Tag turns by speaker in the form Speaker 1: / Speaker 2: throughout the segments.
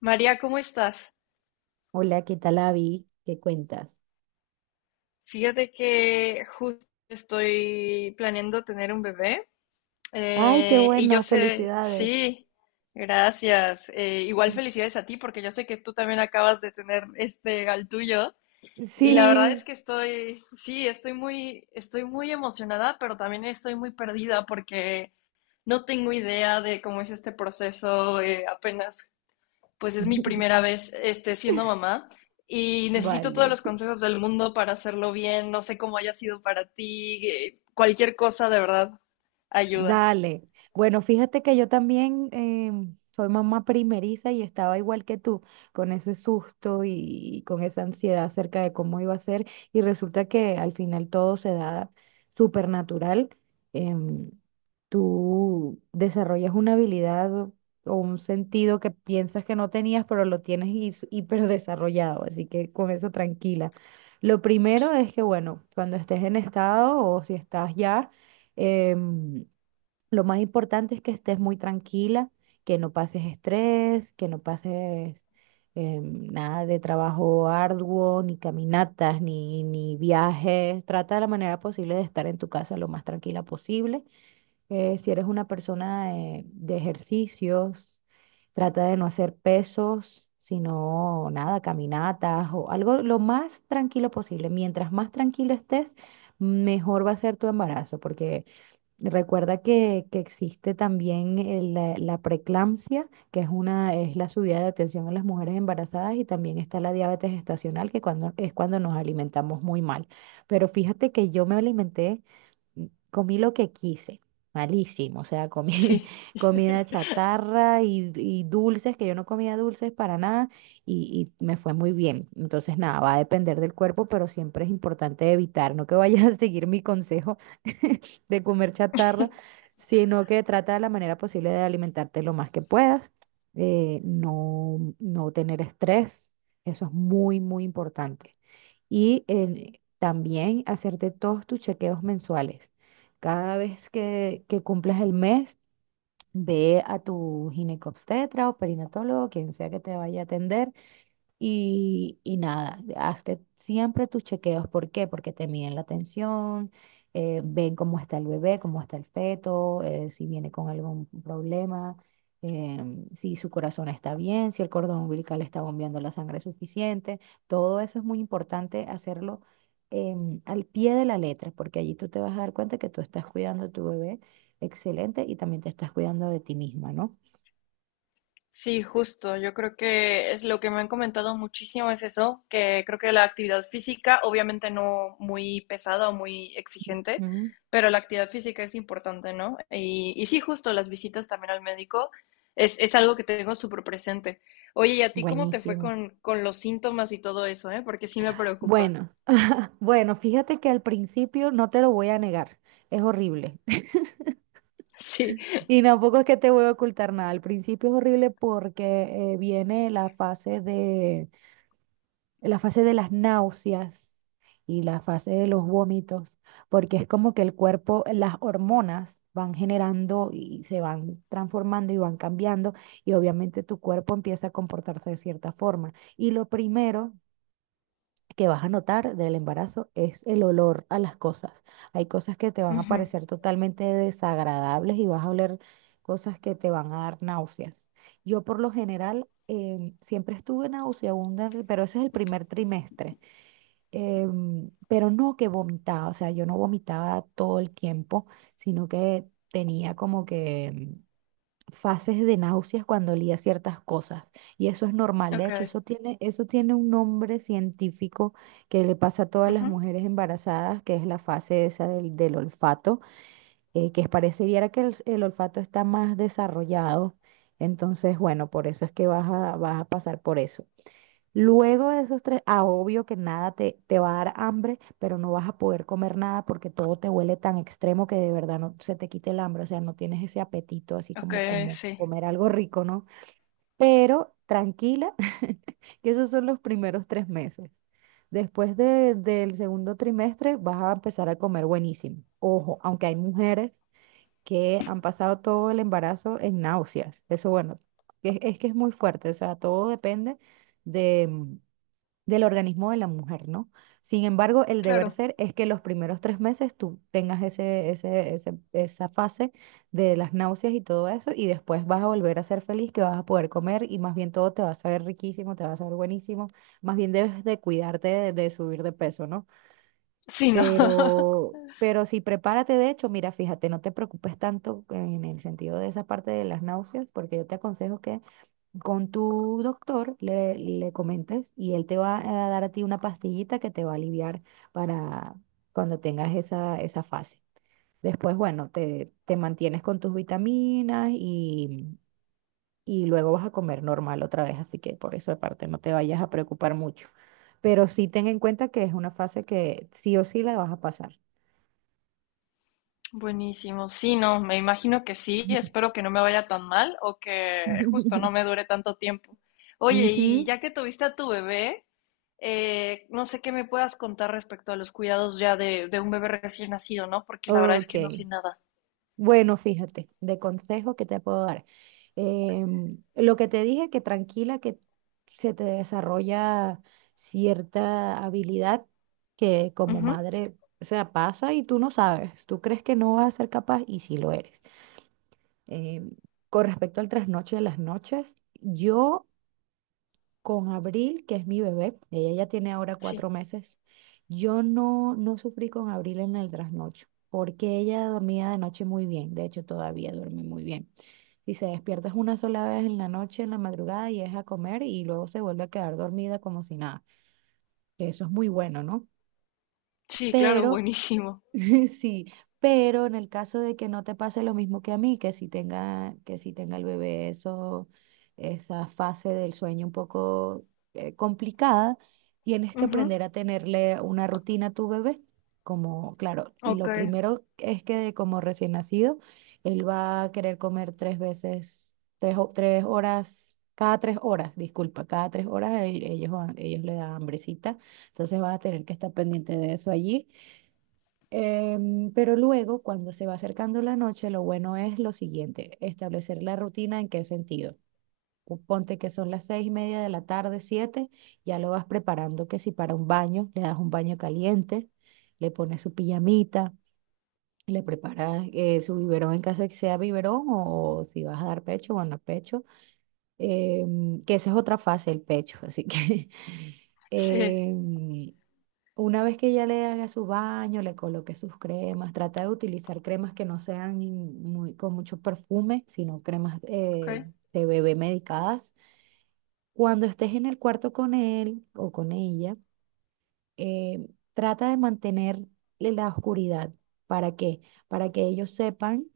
Speaker 1: María, ¿cómo estás?
Speaker 2: Hola, ¿qué tal, Avi? ¿Qué cuentas?
Speaker 1: Fíjate que justo estoy planeando tener un bebé,
Speaker 2: Ay, qué
Speaker 1: y yo
Speaker 2: bueno,
Speaker 1: sé,
Speaker 2: felicidades.
Speaker 1: sí, gracias. Igual felicidades a ti porque yo sé que tú también acabas de tener este al tuyo, y la verdad es
Speaker 2: Sí,
Speaker 1: que sí, estoy muy emocionada, pero también estoy muy perdida porque no tengo idea de cómo es este proceso. Apenas pues es mi primera vez siendo mamá, y necesito todos
Speaker 2: Vale.
Speaker 1: los consejos del mundo para hacerlo bien. No sé cómo haya sido para ti. Cualquier cosa de verdad ayuda.
Speaker 2: Dale. Bueno, fíjate que yo también soy mamá primeriza y estaba igual que tú, con ese susto y, con esa ansiedad acerca de cómo iba a ser. Y resulta que al final todo se da súper natural. Em, Tú desarrollas una habilidad o un sentido que piensas que no tenías, pero lo tienes hiper desarrollado. Así que con eso tranquila. Lo primero es que, bueno, cuando estés en estado o si estás ya... em, lo más importante es que estés muy tranquila, que no pases estrés, que no pases nada de trabajo arduo, ni caminatas, ni viajes. Trata de la manera posible de estar en tu casa lo más tranquila posible. Si eres una persona de ejercicios, trata de no hacer pesos, sino nada, caminatas o algo lo más tranquilo posible. Mientras más tranquila estés, mejor va a ser tu embarazo. Recuerda que existe también la preeclampsia, que es la subida de atención en las mujeres embarazadas, y también está la diabetes gestacional, es cuando nos alimentamos muy mal. Pero fíjate que yo me alimenté, mm, comí lo que quise, malísimo, o sea, comí
Speaker 1: Sí.
Speaker 2: comida chatarra y dulces, que yo no comía dulces para nada, y me fue muy bien. Entonces, nada, va a depender del cuerpo, pero siempre es importante evitar, no que vayas a seguir mi consejo de comer chatarra, sino que trata de la manera posible de alimentarte lo más que puedas, no tener estrés, eso es muy, muy importante. Y también hacerte todos tus chequeos mensuales. Cada vez que cumples el mes, ve a tu ginecobstetra o perinatólogo, quien sea que te vaya a atender y nada, hazte siempre tus chequeos. ¿Por qué? Porque te miden la tensión, ven cómo está el bebé, cómo está el feto, si viene con algún problema, eh, si su corazón está bien, si el cordón umbilical está bombeando la sangre suficiente. Todo eso es muy importante hacerlo al pie de la letra, porque allí tú te vas a dar cuenta que tú estás cuidando a tu bebé excelente y también te estás cuidando de ti misma, ¿no?
Speaker 1: Sí, justo. Yo creo que es lo que me han comentado muchísimo es eso, que creo que la actividad física, obviamente no muy pesada o muy exigente,
Speaker 2: Mm,
Speaker 1: pero la actividad física es importante, ¿no? Y sí, justo las visitas también al médico es algo que tengo súper presente. Oye, ¿y a ti cómo te fue
Speaker 2: buenísimo.
Speaker 1: con los síntomas y todo eso, eh? Porque sí me preocupa.
Speaker 2: Bueno. Bueno, fíjate que al principio no te lo voy a negar, es horrible.
Speaker 1: Sí.
Speaker 2: Y tampoco es que te voy a ocultar nada. Al principio es horrible porque viene la fase de las náuseas y la fase de los vómitos, porque es como que el cuerpo, las hormonas van generando y se van transformando y van cambiando y obviamente tu cuerpo empieza a comportarse de cierta forma. Y lo primero que vas a notar del embarazo es el olor a las cosas. Hay cosas que te van a
Speaker 1: Ujú.
Speaker 2: parecer totalmente desagradables y vas a oler cosas que te van a dar náuseas. Yo por lo general siempre estuve nauseabunda, pero ese es el primer trimestre. Pero no que vomitaba, o sea, yo no vomitaba todo el tiempo, sino que tenía como que fases de náuseas cuando olía ciertas cosas. Y eso es normal. De hecho,
Speaker 1: Ok.
Speaker 2: eso tiene un nombre científico que le pasa a todas las
Speaker 1: Ujú.
Speaker 2: mujeres embarazadas, que es la fase esa del olfato, que parecería que el olfato está más desarrollado. Entonces, bueno, por eso es que vas a pasar por eso. Luego de esos tres, obvio que nada te va a dar hambre, pero no vas a poder comer nada porque todo te huele tan extremo que de verdad no se te quite el hambre, o sea, no tienes ese apetito así
Speaker 1: Ok,
Speaker 2: como
Speaker 1: sí.
Speaker 2: comer algo rico, ¿no? Pero tranquila, que esos son los primeros 3 meses. Después del segundo trimestre vas a empezar a comer buenísimo. Ojo, aunque hay mujeres que han pasado todo el embarazo en náuseas. Eso, bueno, es que es muy fuerte, o sea, todo depende de del organismo de la mujer, ¿no? Sin embargo, el deber
Speaker 1: Claro.
Speaker 2: ser es que los primeros 3 meses tú tengas esa fase de las náuseas y todo eso, y después vas a volver a ser feliz, que vas a poder comer y más bien todo te va a saber riquísimo, te va a saber buenísimo, más bien debes de cuidarte de subir de peso, ¿no?
Speaker 1: Sí, ¿no?
Speaker 2: Pero sí, prepárate, de hecho, mira, fíjate, no te preocupes tanto en el sentido de esa parte de las náuseas, porque yo te aconsejo que con tu doctor, le comentes y él te va a dar a ti una pastillita que te va a aliviar para cuando tengas esa fase. Después, bueno, te mantienes con tus vitaminas y luego vas a comer normal otra vez, así que por esa parte no te vayas a preocupar mucho. Pero sí ten en cuenta que es una fase que sí o sí la vas a pasar.
Speaker 1: Buenísimo. Sí, no, me imagino que sí. Espero que no me vaya tan mal o que justo no me dure tanto tiempo. Oye, y
Speaker 2: Ujú.
Speaker 1: ya que tuviste a tu bebé, no sé qué me puedas contar respecto a los cuidados ya de un bebé recién nacido, ¿no? Porque la verdad es que no sé
Speaker 2: Ok.
Speaker 1: nada.
Speaker 2: Bueno, fíjate, de consejo que te puedo dar. Lo que te dije, que tranquila, que se te desarrolla cierta habilidad que como
Speaker 1: Ujú.
Speaker 2: madre, o sea, pasa y tú no sabes, tú crees que no vas a ser capaz y sí lo eres. Em, con respecto al trasnoche de las noches, yo con Abril, que es mi bebé, ella ya tiene ahora
Speaker 1: Sí,
Speaker 2: 4 meses, yo no sufrí con Abril en el trasnocho, porque ella dormía de noche muy bien, de hecho todavía duerme muy bien. Si se despierta es una sola vez en la noche, en la madrugada, y es a comer y luego se vuelve a quedar dormida como si nada, que eso es muy bueno, ¿no?
Speaker 1: sí, claro,
Speaker 2: Pero
Speaker 1: buenísimo.
Speaker 2: Sí, pero en el caso de que no te pase lo mismo que a mí, que si tenga el bebé eso, esa fase del sueño un poco complicada, tienes que
Speaker 1: Ujú.
Speaker 2: aprender a tenerle una rutina a tu bebé. Como, claro,
Speaker 1: Ok,
Speaker 2: lo primero es que como recién nacido, él va a querer comer tres veces, tres horas, cada cada tres horas ellos le dan hambrecita, entonces vas a tener que estar pendiente de eso allí. Pero luego, cuando se va acercando la noche, lo bueno es lo siguiente, establecer la rutina en qué sentido. Tú ponte que son las 6:30 de la tarde, siete, ya lo vas preparando que si para un baño, le das un baño caliente, le pones su pijamita, le preparas su biberón en caso de que sea biberón o, si vas a dar pecho, bueno, pecho, que esa es otra fase, el pecho, así que.
Speaker 1: sí,
Speaker 2: em, una vez que ya le haga su baño, le coloque sus cremas, trata de utilizar cremas que no sean con mucho perfume, sino cremas
Speaker 1: ok.
Speaker 2: de bebé medicadas. Cuando estés en el cuarto con él o con ella, eh, trata de mantener la oscuridad. ¿Para qué? Para que ellos sepan,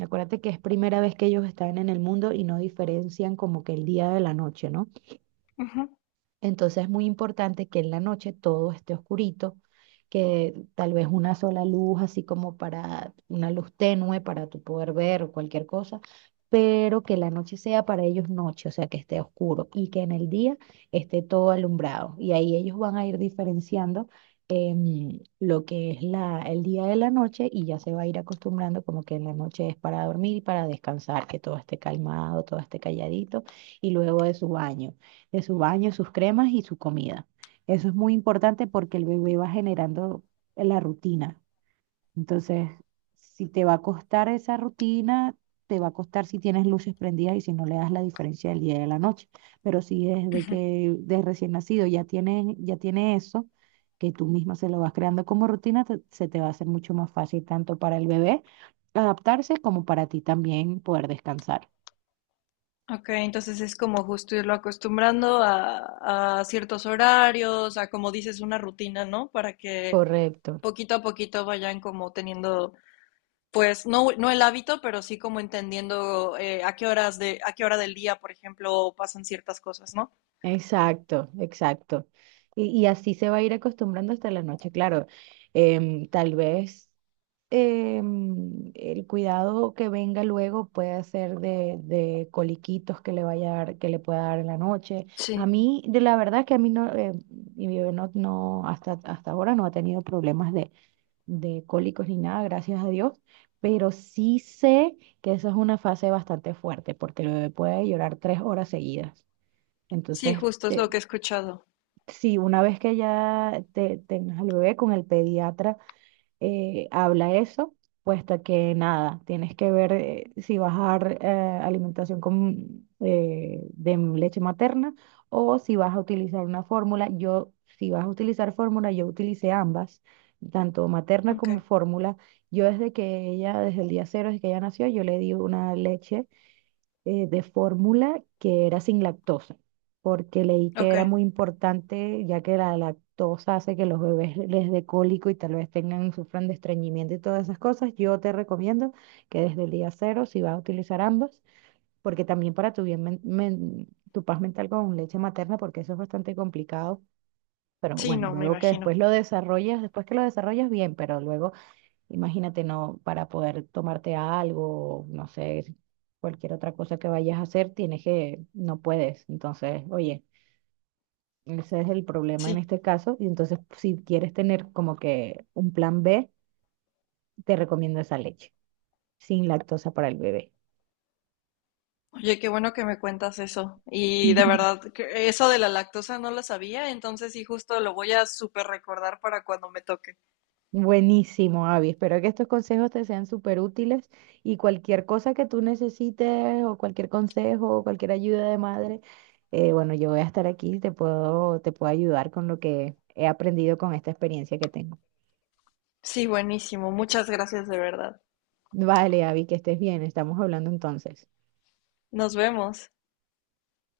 Speaker 2: acuérdate que es primera vez que ellos están en el mundo y no diferencian como que el día de la noche, ¿no?
Speaker 1: Ujú.
Speaker 2: Entonces es muy importante que en la noche todo esté oscurito, que tal vez una sola luz, así como para una luz tenue para tú poder ver o cualquier cosa, pero que la noche sea para ellos noche, o sea, que esté oscuro y que en el día esté todo alumbrado. Y ahí ellos van a ir diferenciando lo que es el día de la noche y ya se va a ir acostumbrando como que en la noche es para dormir y para descansar, que todo esté calmado, todo esté calladito y luego de su baño, sus cremas y su comida. Eso es muy importante porque el bebé va generando la rutina. Entonces, si te va a costar esa rutina, te va a costar si tienes luces prendidas y si no le das la diferencia del día y de la noche. Pero si desde que de recién nacido ya tiene eso, que tú misma se lo vas creando como rutina, se te va a hacer mucho más fácil tanto para el bebé adaptarse como para ti también poder descansar.
Speaker 1: Ok, entonces es como justo irlo acostumbrando a ciertos horarios, a como dices, una rutina, ¿no? Para que
Speaker 2: Correcto.
Speaker 1: poquito a poquito vayan como teniendo, pues no, no el hábito, pero sí como entendiendo, a qué hora del día, por ejemplo, pasan ciertas cosas, ¿no?
Speaker 2: Exacto, exacto. Y así se va a ir acostumbrando hasta la noche, claro. Tal vez el cuidado que venga luego puede ser de coliquitos que le vaya a dar, que le pueda dar en la noche. A
Speaker 1: Sí,
Speaker 2: mí, de la verdad que a mí no, mi bebé no hasta ahora no ha tenido problemas de cólicos ni nada, gracias a Dios. Pero sí sé que eso es una fase bastante fuerte, porque el bebé puede llorar 3 horas seguidas.
Speaker 1: sí,
Speaker 2: Entonces,
Speaker 1: justo es lo que he escuchado.
Speaker 2: sí, una vez que ya tengas al bebé con el pediatra, habla eso, puesto que nada, tienes que ver si vas a dar alimentación de leche materna o si vas a utilizar una fórmula. Yo, si vas a utilizar fórmula, yo utilicé ambas, tanto materna
Speaker 1: Ok,
Speaker 2: como fórmula. Yo desde que ella, Desde el día cero, desde que ella nació, yo le di una leche de fórmula que era sin lactosa, porque leí que
Speaker 1: ok.
Speaker 2: era muy importante, ya que la lactosa hace que los bebés les dé cólico y tal vez sufran de estreñimiento y todas esas cosas. Yo te recomiendo que desde el día cero, si vas a utilizar ambas, porque también para tu bien, tu paz mental con leche materna, porque eso es bastante complicado. Pero
Speaker 1: Sí,
Speaker 2: bueno,
Speaker 1: no, me
Speaker 2: luego que después
Speaker 1: imagino.
Speaker 2: lo desarrollas, después que lo desarrollas bien, pero luego. Imagínate, no, para poder tomarte algo, no sé, si cualquier otra cosa que vayas a hacer, no puedes. Entonces, oye, ese es el problema en
Speaker 1: Sí.
Speaker 2: este caso. Y entonces, si quieres tener como que un plan B, te recomiendo esa leche, sin lactosa para el bebé.
Speaker 1: Oye, qué bueno que me cuentas eso. Y de verdad, que eso de la lactosa no lo sabía, entonces sí, justo lo voy a súper recordar para cuando me toque.
Speaker 2: Buenísimo, Avi. Espero que estos consejos te sean súper útiles y cualquier cosa que tú necesites o cualquier consejo o cualquier ayuda de madre, bueno, yo voy a estar aquí te puedo ayudar con lo que he aprendido con esta experiencia que tengo.
Speaker 1: Sí, buenísimo. Muchas gracias de verdad.
Speaker 2: Vale, Avi, que estés bien. Estamos hablando entonces.
Speaker 1: Nos vemos.